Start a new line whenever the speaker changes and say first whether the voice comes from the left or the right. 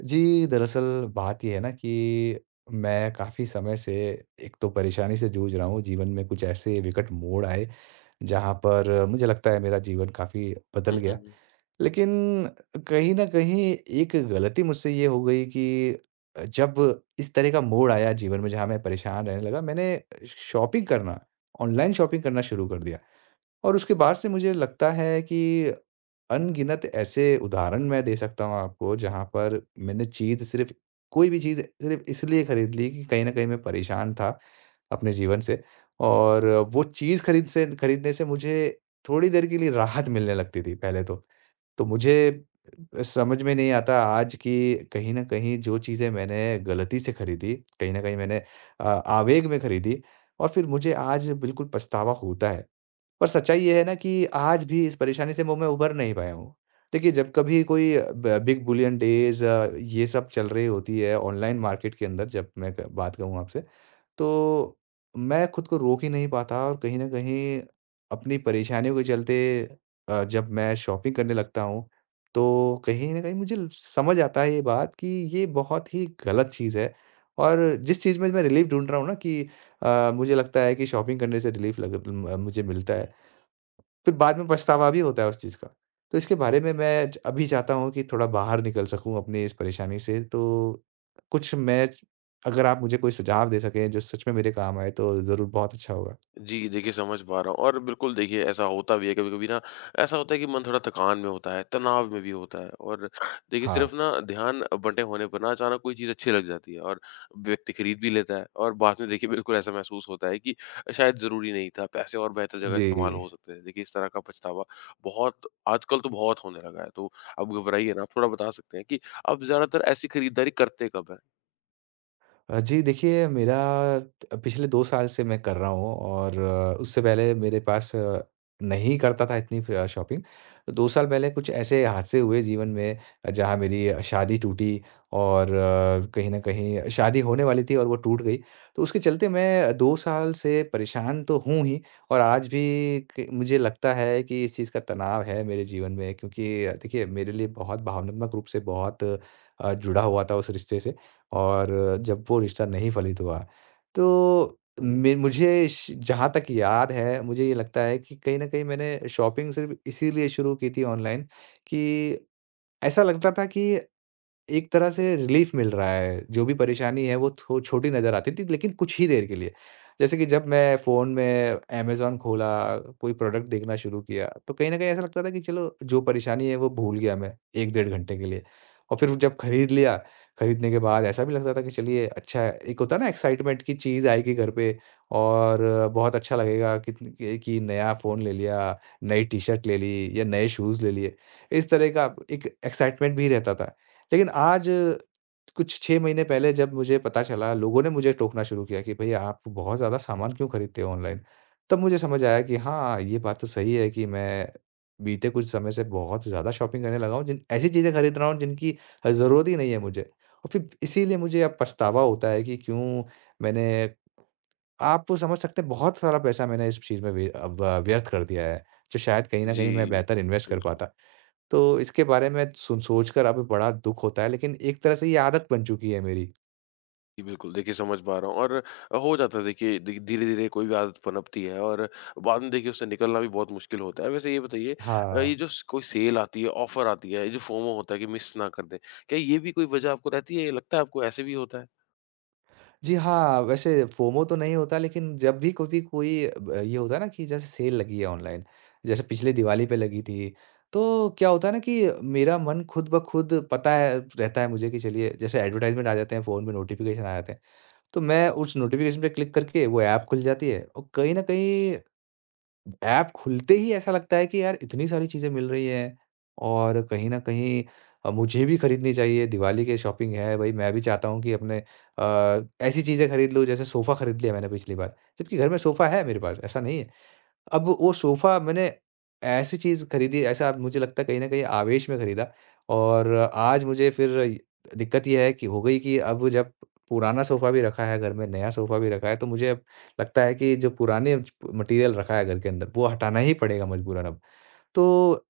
right: जी, दरअसल बात ये है ना कि मैं काफ़ी समय से एक तो परेशानी से जूझ रहा हूँ। जीवन में कुछ ऐसे विकट मोड़ आए, जहाँ पर मुझे लगता है मेरा जीवन काफ़ी बदल
left: हुँ,
right: गया।
left: हुँ।
right: लेकिन कहीं न कहीं एक गलती मुझसे ये हो गई कि जब इस तरह का मोड़ आया जीवन में जहाँ मैं परेशान रहने लगा, मैंने शॉपिंग करना, ऑनलाइन शॉपिंग करना शुरू कर दिया। और उसके बाद से मुझे लगता है कि अनगिनत ऐसे उदाहरण मैं दे सकता हूँ आपको, जहाँ पर मैंने चीज़ सिर्फ़ कोई भी चीज़ सिर्फ़ इसलिए खरीद ली कि कहीं न कहीं मैं परेशान था अपने जीवन से, और वो चीज़ खरीदने से मुझे थोड़ी देर के लिए राहत मिलने लगती थी पहले तो। तो मुझे समझ में नहीं आता आज कि कहीं न कहीं जो चीज़ें मैंने गलती से खरीदी, कहीं न कहीं मैंने आवेग में खरीदी, और फिर मुझे आज बिल्कुल पछतावा होता है। पर सच्चाई ये है ना कि आज भी इस परेशानी से मैं उभर नहीं पाया हूँ। देखिए, जब कभी कोई ब बिग बुलियन डेज़, ये सब चल रही होती है ऑनलाइन मार्केट के अंदर, जब मैं क बात कहूँ आपसे, तो मैं खुद को रोक ही नहीं पाता, और कहीं न कहीं अपनी परेशानियों के चलते जब मैं शॉपिंग करने लगता हूँ, तो कहीं न कहीं मुझे ल समझ आता है ये बात कि ये बहुत ही गलत चीज़ है। और जिस चीज़ में मैं रिलीफ़ ढूँढ रहा हूँ ना कि मुझे लगता है कि शॉपिंग करने से रिलीफ़ लग म मुझे मिलता है। फिर बाद में पछतावा भी होता है उस चीज़ का। तो इसके बारे में मैं च अभी चाहता हूँ कि थोड़ा बाहर निकल सकूँ अपनी इस परेशानी से, तो कुछ मैं अगर आप मुझे कोई सुझाव दे सकें जो सच में मेरे काम आए तो ज़रूर बहुत अच्छा होगा।
left: जी, देखिए समझ पा रहा हूँ और बिल्कुल देखिए ऐसा होता भी है कभी-कभी ना ऐसा होता है कि मन थोड़ा थकान में होता है, तनाव में भी होता है और देखिए
right: हाँ।
left: सिर्फ़ ना ध्यान बँटे होने पर ना अचानक कोई चीज़ अच्छी लग जाती है और व्यक्ति खरीद भी लेता है और बाद में देखिए बिल्कुल ऐसा महसूस होता है कि शायद ज़रूरी नहीं था, पैसे और बेहतर जगह
right: जी।
left: इस्तेमाल हो सकते थे। देखिए इस तरह का पछतावा बहुत आजकल तो बहुत होने लगा है, तो आप घबराइए ना, आप थोड़ा बता सकते हैं कि आप ज़्यादातर ऐसी खरीदारी करते कब हैं?
right: जी देखिए, मेरा पिछले 2 साल से मैं कर रहा हूँ, और उससे पहले नहीं करता था इतनी शॉपिंग। 2 साल पहले कुछ ऐसे हादसे हुए जीवन में, जहाँ मेरी शादी टूटी, और कहीं न कहीं शादी होने वाली थी और वो टूट गई। तो उसके चलते मैं 2 साल से परेशान तो हूँ ही, और आज भी क मुझे लगता है कि इस चीज़ का तनाव है मेरे जीवन में, क्योंकि देखिए, मेरे लिए बहुत भावनात्मक रूप से बहुत जुड़ा हुआ था उस रिश्ते से। और जब वो रिश्ता नहीं फलित हुआ, तो मे मुझे श जहाँ तक याद है, मुझे ये लगता है कि कहीं न कहीं मैंने शॉपिंग सिर्फ़ इसीलिए शुरू की थी ऑनलाइन, कि ऐसा लगता था कि एक तरह से रिलीफ मिल रहा है, जो भी परेशानी है वो थो छोटी नज़र आती थी, लेकिन कुछ ही देर के लिए। जैसे कि जब मैं फ़ोन में अमेज़न खोला, कोई प्रोडक्ट देखना शुरू किया, तो कहीं न कहीं ऐसा लगता था कि चलो, जो परेशानी है वो भूल गया मैं 1 डेढ़ घंटे के लिए। और फिर जब खरीद लिया, खरीदने के बाद ऐसा भी लगता था कि चलिए, अच्छा है। एक होता है ना, एक्साइटमेंट की चीज़ आएगी घर पे, और बहुत अच्छा लगेगा कितन कि नया फ़ोन ले लिया, नई टी-शर्ट ले ली, या नए शूज़ ले लिए। इस तरह का एक एक्साइटमेंट भी रहता था। लेकिन आज, कुछ 6 महीने पहले जब मुझे पता चला, लोगों ने मुझे टोकना शुरू किया कि भई, आप बहुत ज़्यादा सामान क्यों खरीदते हो ऑनलाइन? तब मुझे समझ आया कि हाँ, ये बात तो सही है कि मैं बीते कुछ समय से बहुत ज़्यादा शॉपिंग करने लगा हूँ, जिन ऐसी चीज़ें खरीद रहा हूँ जिनकी ज़रूरत ही नहीं है मुझे। और फिर इसीलिए मुझे अब पछतावा होता है कि क्यों मैंने आप समझ सकते हैं, बहुत सारा पैसा मैंने इस चीज़ में वे अ, व व्यर्थ कर दिया है, जो शायद कहीं न
left: जी,
right: कहीं मैं बेहतर इन्वेस्ट कर
left: बिल्कुल।
right: पाता। तो इसके बारे में सुन सोचकर अब बड़ा दुःख होता है, लेकिन एक तरह से ये आदत बन चुकी है मेरी।
left: जी, बिल्कुल। देखिए समझ पा रहा हूँ और हो जाता है देखिए धी धीरे-धीरे कोई भी आदत पनपती है और बाद में देखिए उससे निकलना भी बहुत मुश्किल होता है। वैसे ये बताइए ये
right: हाँ।
left: जो स कोई सेल आती है, ऑफ़र आती है, ये जो फोमो होता है कि मिस ना कर दें, क्या ये भी कोई वजह आपको रहती है? लगता है आपको ऐसे भी होता है?
right: जी हाँ, वैसे फोमो तो नहीं होता, लेकिन जब भी कभी कोई ब ये होता है ना कि जैसे सेल लगी है ऑनलाइन, जैसे पिछले दिवाली पे लगी थी, तो क्या होता है ना कि मेरा मन खुद ब खुद पता है रहता है मुझे कि चलिए, जैसे एडवर्टाइज़मेंट आ जाते हैं, फ़ोन में नोटिफ़िकेशन आ जाते हैं, तो मैं उस नोटिफ़िकेशन पे क्लिक करके वो ऐप खुल जाती है, और कहीं न कहीं ऐप खुलते ही ऐसा लगता है कि यार, इतनी सारी चीज़ें मिल रही हैं, और कहीं न कहीं मुझे भी खरीदनी चाहिए, दिवाली की शॉपिंग है भई, मैं भी चाहता हूँ कि अपने अ, ऐसी चीज़ें खरीद लूँ, जैसे सोफ़ा खरीद लिया मैंने पिछली बार, जबकि घर में सोफ़ा है मेरे पास, ऐसा नहीं है। अब वो सोफ़ा मैंने, ऐसी चीज़ खरीदी, ऐसा अब मुझे लगता है कहीं न कहीं आवेश में खरीदा, और आज मुझे फिर इ दिक्कत ये है कि हो गई कि अब जब पुराना सोफ़ा भी रखा है घर में, नया सोफ़ा भी रखा है, तो मुझे अब लगता है कि जो पुराने च मटीरियल रखा है घर के अंदर, वो हटाना ही पड़ेगा मजबूरन अब। तो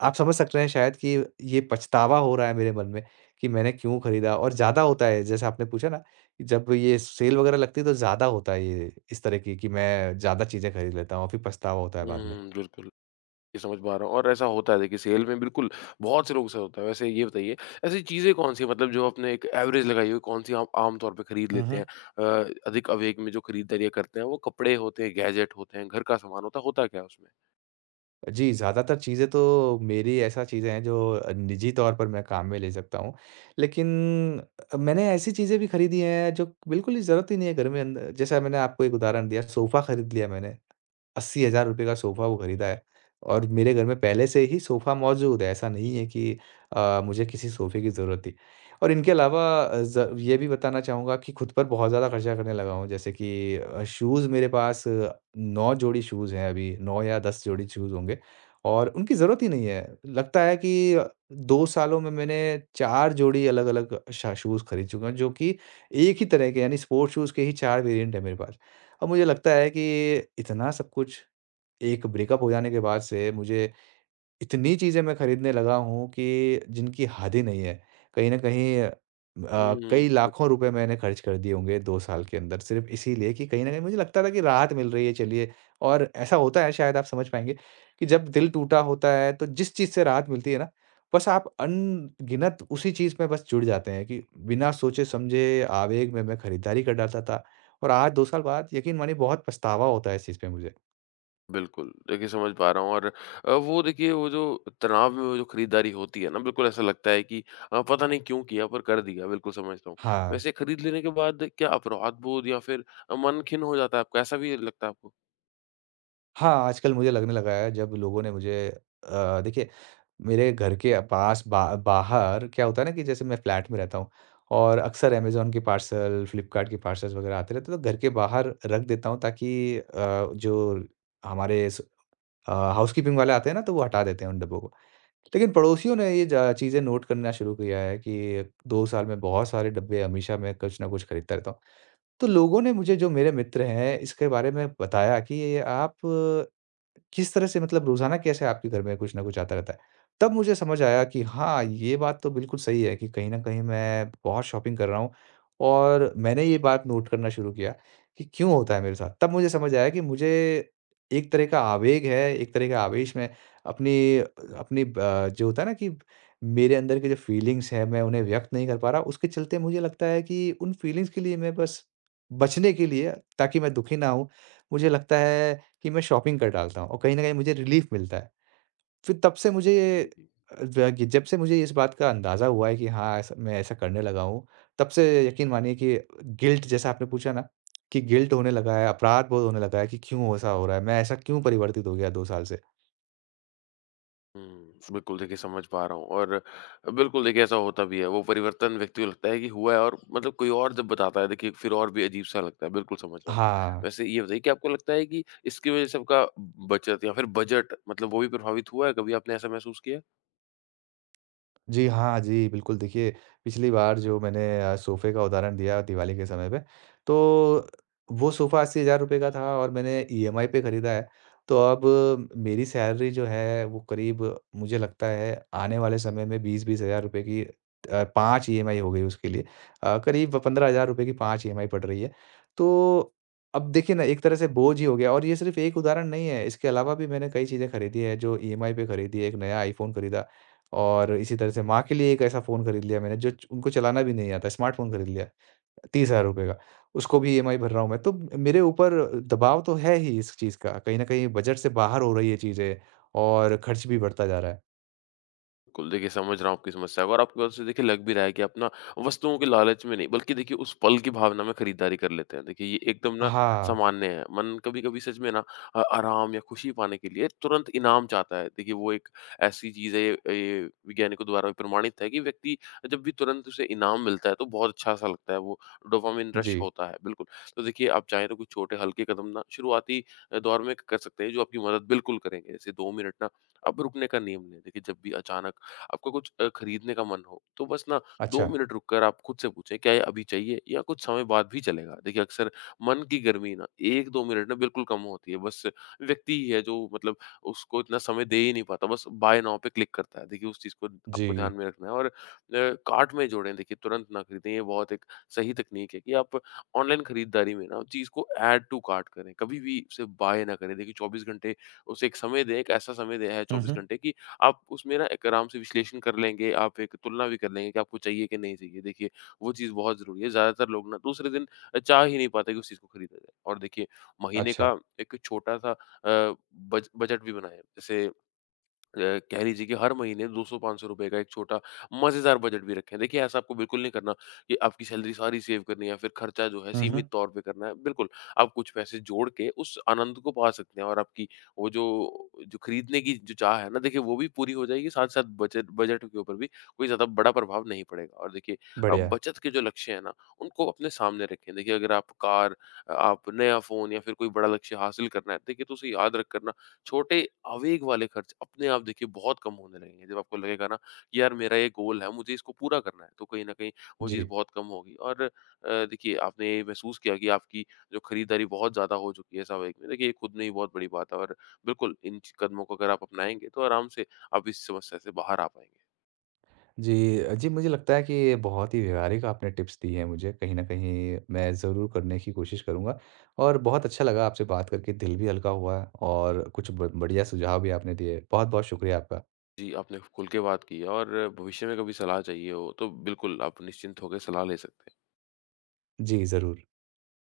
right: आप समझ सकते हैं शायद कि ये पछतावा हो रहा है मेरे मन में कि मैंने क्यों खरीदा, और ज़्यादा होता है, जैसे आपने पूछा ना कि जब ये सेल वगैरह लगती है, तो ज़्यादा होता है ये इस तरह की कि मैं ज़्यादा चीज़ें खरीद लेता हूँ, फिर पछतावा होता है बाद में।
left: हुँ, बिल्कुल। ये समझ पा रहा हूँ और ऐसा होता है देखिए सेल में बिल्कुल बहुत से लोगों के साथ होता है। वैसे ये बताइए ऐसी चीज़ें कौन-सी हैं मतलब जो आपने एक एवरेज लगाई हो कौन-सी आप आम तौर पे खरीद
right: हुँ,
left: लेते
right: हुँ।
left: हैं? अधिक आवेग में जो खरीदारियाँ करते हैं वो कपड़े होते हैं, गैजेट होते हैं, घर का सामान होता है, होता क्या है उसमें?
right: जी, ज़्यादातर चीज़ें तो मेरी ऐसा चीज़ें हैं जो निजी तौर पर मैं काम में ले सकता हूँ। लेकिन मैंने ऐसी चीज़ें भी खरीदी हैं जो बिल्कुल ही ज़रूरत ही नहीं है घर में अंद जैसा मैंने आपको एक उदाहरण दिया, सोफ़ा खरीद लिया मैंने। ₹80,000 का सोफ़ा वो खरीदा है, और मेरे घर में पहले से ही सोफ़ा मौजूद है, ऐसा नहीं है कि मुझे किसी सोफ़े की ज़रूरत थी। और इनके अलावा अ, ज़ ये भी बताना चाहूँगा कि खुद पर बहुत ज़्यादा खर्चा करने लगा हूँ, जैसे कि शूज़, मेरे पास 9 जोड़ी शूज़ हैं अभी, 9 या 10 जोड़ी शूज़ होंगे। और उनकी ज़रूरत ही नहीं है। लगता है कि 2 सालों में मैंने 4 जोड़ी अलग-अलग शा शूज़ खरीद चुका हूँ, जो कि एक ही तरह के, यानी स्पोर्ट्स शूज़ के ही 4 वेरिएंट हैं मेरे पास। अब मुझे लगता है कि इतना सब कुछ एक ब्रेकअप हो जाने के बाद से मुझे, इतनी चीज़ें मैं खरीदने लगा हूँ कि जिनकी हद ही नहीं है। कहीं न कहीं,
left: हुँ,
right: कई लाखों रुपए मैंने खर्च कर दिए होंगे 2 साल के अंदर, सिर्फ़ इसीलिए कि कहीं न कहीं मुझे लगता था कि राहत मिल रही है, चलिए। और ऐसा होता है, शायद आप समझ पाएँगे कि जब दिल टूटा होता है, तो जिस चीज़ से राहत मिलती है ना, बस आप अनगिनत उसी चीज़ में बस जुड़ जाते हैं कि बिना सोचे-समझे आवेग में मैं खरीदारी कर डालता था, और आज 2 साल बाद यकीन मानिए, बहुत पछतावा होता है इस चीज़ पे मुझे।
left: बिल्कुल। देखिए समझ पा रहा हूँ और वो देखिए वो जो तनाव में वो जो खरीदारी होती है ना, बिल्कुल ऐसा लगता है कि पता नहीं क्यों किया पर कर दिया, बिल्कुल समझता हूँ।
right: हाँ।
left: वैसे खरीद लेने के बाद क्या अपराध बोध या फिर मन खिन्न हो जाता है आपका, ऐसा भी लगता है
right: हाँ, आजकल मुझे लगने लगा है, जब लोगों ने मुझे अ, देखिए, मेरे घर के पास बा बाहर क्या होता है ना कि जैसे मैं फ्लैट में रहता हूँ, और अक्सर अमेज़न के पार्सल, फ्लिपकार्ट के पार्सल्स वग़ैरह आते रहते हैं, तो घर के बाहर रख देता हूँ ताकि जो हमारे हाउसकीपिंग वाले आते हैं ना, तो वो हटा देते हैं उन डब्बों को। लेकिन पड़ोसियों ने ये ज चीज़ें नोट करना शुरू किया है कि 2 साल में बहुत सारे डब्बे, हमेशा मैं कुछ ना कुछ खरीदता रहता हूँ। तो लोगों ने मुझे, जो मेरे मित्र हैं, इसके बारे में बताया कि ये आप किस तरह से, मतलब रोज़ाना कैसे आपके घर में कुछ ना कुछ आता रहता है। तब मुझे समझ आया कि हाँ, ये बात तो बिल्कुल सही है कि कहीं न कहीं मैं बहुत शॉपिंग कर रहा हूँ, और मैंने ये बात नोट करना शुरू किया कि क्यों होता है मेरे साथ। तब मुझे समझ आया कि मुझे एक तरह का आवेग है, एक तरह का आवेश में अपनी अपनी ब जो होता है ना कि मेरे अंदर की जो फीलिंग्स हैं, मैं उन्हें व्यक्त नहीं कर पा रहा। उसके चलते मुझे लगता है कि उन फीलिंग्स के लिए मैं बस बचने के लिए, ताकि मैं दुखी ना हूँ, मुझे लगता है कि मैं शॉपिंग कर डालता हूँ और कहीं न कहीं मुझे रिलीफ़ मिलता है। फिर तब से मुझे ये
left: आपको?
right: अ, ज कि जब से मुझे इस बात का अंदाज़ा हुआ है कि हाँ, ऐसा मैं ऐसा करने लगा हूँ, तब से यकीन मानिए कि गिल्ट, जैसा आपने पूछा ना, कि गिल्ट होने लगा है, अपराध बोध होने लगा है कि क्यों ऐसा हो रहा है? मैं ऐसा क्यों परिवर्तित हो गया 2 साल से?
left: हुँ। बिल्कुल देखिए समझ पा रहा हूँ और बिल्कुल देखिए ऐसा होता भी है। वो परिवर्तन व्यक्ति को लगता है कि हुआ है और मतलब कोई और जब बताता है देखिए फिर और भी अजीब-सा लगता है। बिल्कुल समझ रहा हूँ।
right: हाँ।
left: वैसे ये बताइए कि आपको लगता है कि इसकी वज़ह से आपका बचत या फिर बजट मतलब वो भी प्रभावित हुआ है? कभी आपने ऐसा महसूस किया है?
right: जी, हाँ, जी, बिल्कुल देखिए, पिछली बार जो मैंने सोफ़े का उदाहरण दिया दिवाली के समय पे, तो वो सोफ़ा ₹80,000 का था, और मैंने ईएमआई पे खरीदा है। तो अब मेरी सैलरी जो है वो करीब, मुझे लगता है आने वाले समय में 20-20,000 की 5 ईएमआई हो गई उसके लिए। करीब ₹15,000 की 5 ईएमआई पड़ रही है। तो अब देखिए ना, एक तरह से बोझ ही हो गया, और ये सिर्फ़ एक उदाहरण नहीं है, इसके अलावा भी मैंने कई चीज़ें खरीदी हैं जो ईएमआई पे खरीदी है, एक नया आईफ़ोन खरीदा। और इसी तरह से माँ के लिए एक ऐसा फ़ोन खरीद लिया मैंने जो च उनको चलाना भी नहीं आता, स्मार्टफ़ोन खरीद लिया, 30,000 का। उसको भी ईएमआई भर रहा हूँ मैं। तो मेरे ऊपर दबाव तो है ही इस चीज़ का, कहीं न कहीं बजट से बाहर हो रही है चीज़ें, और खर्च भी बढ़ता जा रहा है।
left: बिल्कुल, देखिए समझ रहा हूँ आपकी समस्या को और आपकी बातों से देखिए लग भी रहा है कि आप ना वस्तुओं के लालच में नहीं, बल्कि देखिए उस पल की भावना में खरीदारी कर लेते हैं। देखिए ये एकदम ना
right: हाँ,
left: सामान्य है। मन कभी-कभी सच में ना आराम या खुशी पाने के लिए तुरंत इनाम चाहता है। देखिए वो एक ऐसी चीज़ है, ये वैज्ञानिकों द्वारा भी प्रमाणित है कि व्यक्ति जब भी तुरंत उसे इनाम मिलता है, तो बहुत अच्छा-सा लगता है, वो डोपामाइन रश
right: जी।
left: होता है। बिल्कुल, तो देखिए आप चाहें तो कुछ छोटे हल्के कदम ना शुरुआती दौर में कर सकते हैं, जो आपकी मदद बिल्कुल करेंगे। जैसे 2 मिनट ना अब रुकने का नियम लें। देखिए जब भी अचानक आपका कुछ खरीदने का मन हो, तो बस ना 2
right: अच्छा,
left: मिनट रुक कर आप खुद से पूछें, "क्या ये अभी चाहिए?" या कुछ समय बाद भी चलेगा। देखिए, अक्सर मन की गर्मी ना 1-2 मिनट ना बिल्कुल कम होती है। बस व्यक्ति ही है जो मतलब उसको इतना समय दे ही नहीं पाता, बस बाय नाउ पे क्लिक करता है। देखिए, उस चीज़ को आपको ध्यान
right: जी।
left: में रखना है और कार्ट में जोड़ें, देखिए तुरंत ना खरीदें। ये बहुत एक सही तकनीक है कि आप ऑनलाइन खरीदारी में ना चीज़ को ऐड टू कार्ट करें, कभी भी उसे बाय ना करें। देखिए, 24 घंटे उसे एक समय दें, एक ऐसा समय दें है
right: हुँ,
left: 24
right: हुँ।
left: घंटे कि आप उसमें ना एक आराम से विश्लेषण कर लेंगे, आप एक तुलना भी कर लेंगे कि आपको चाहिए कि नहीं चाहिए। देखिए, वो चीज़ बहुत ज़रूरी है। ज़्यादातर लोग ना दूसरे दिन चाह ही नहीं पाते कि उस चीज़ को खरीदा जाए और देखिए महीने
right: अच्छा।
left: का एक छोटा-सा बज बजट भी बनाएँ। जैसे कह लीजिए कि हर महीने 200-500 रुपए का एक छोटा मज़ेदार बजट भी रखें। देखिए ऐसा आपको बिल्कुल नहीं करना कि आपकी सैलरी सारी सेव करनी है या फिर खर्चा जो है
right: हुँ,
left: सीमित
right: हुँ।
left: तौर पे करना है। बिल्कुल, आप कुछ पैसे जोड़ के उस आनंद को पा सकते हैं और आपकी वो जो जो खरीदने की जो चाह है ना देखिए वो भी पूरी हो जाएगी, साथ-साथ बजट बजट के ऊपर भी कोई ज़्यादा बड़ा प्रभाव नहीं पड़ेगा। और देखिए
right: बढ़िया।
left: बचत के जो लक्ष्य हैं ना उनको अपने सामने रखें। देखिए अगर आप कार, आप नया फ़ोन या फिर कोई बड़ा लक्ष्य हासिल करना है देखिए तो उसे याद रख कर ना छोटे आवेग वाले खर्च अपने आप देखिए बहुत कम होने लगेंगे। जब आपको लगेगा ना कि यार मेरा ये गोल है, मुझे इसको पूरा करना है, तो कहीं न कहीं वो चीज़
right: जी।
left: बहुत कम होगी और देखिए आपने ये महसूस किया कि आपकी जो खरीदारी बहुत ज़्यादा हो चुकी है इस आवेग में, देखिए ये खुद में ही बहुत बड़ी बात है और बिल्कुल इन च कदमों को अगर आप अपनाएँगे तो आराम से आप इस समस्या से बाहर आ पाएँगे।
right: जी, जी, मुझे लगता है कि ये बहुत ही व्यवहारिक आपने टिप्स दी हैं मुझे, कहीं न कहीं मैं ज़रूर करने की कोशिश करूँगा, और बहुत अच्छा लगा आपसे बात करके, दिल भी हल्का हुआ और कुछ ब बढ़िया सुझाव भी आपने दिए। बहुत-बहुत शुक्रिया आपका।
left: जी, आपने खुल के बात की है और भविष्य में कभी सलाह चाहिए हो तो बिल्कुल आप निश्चिंत होकर सलाह ले सकते हैं।
right: जी, ज़रूर।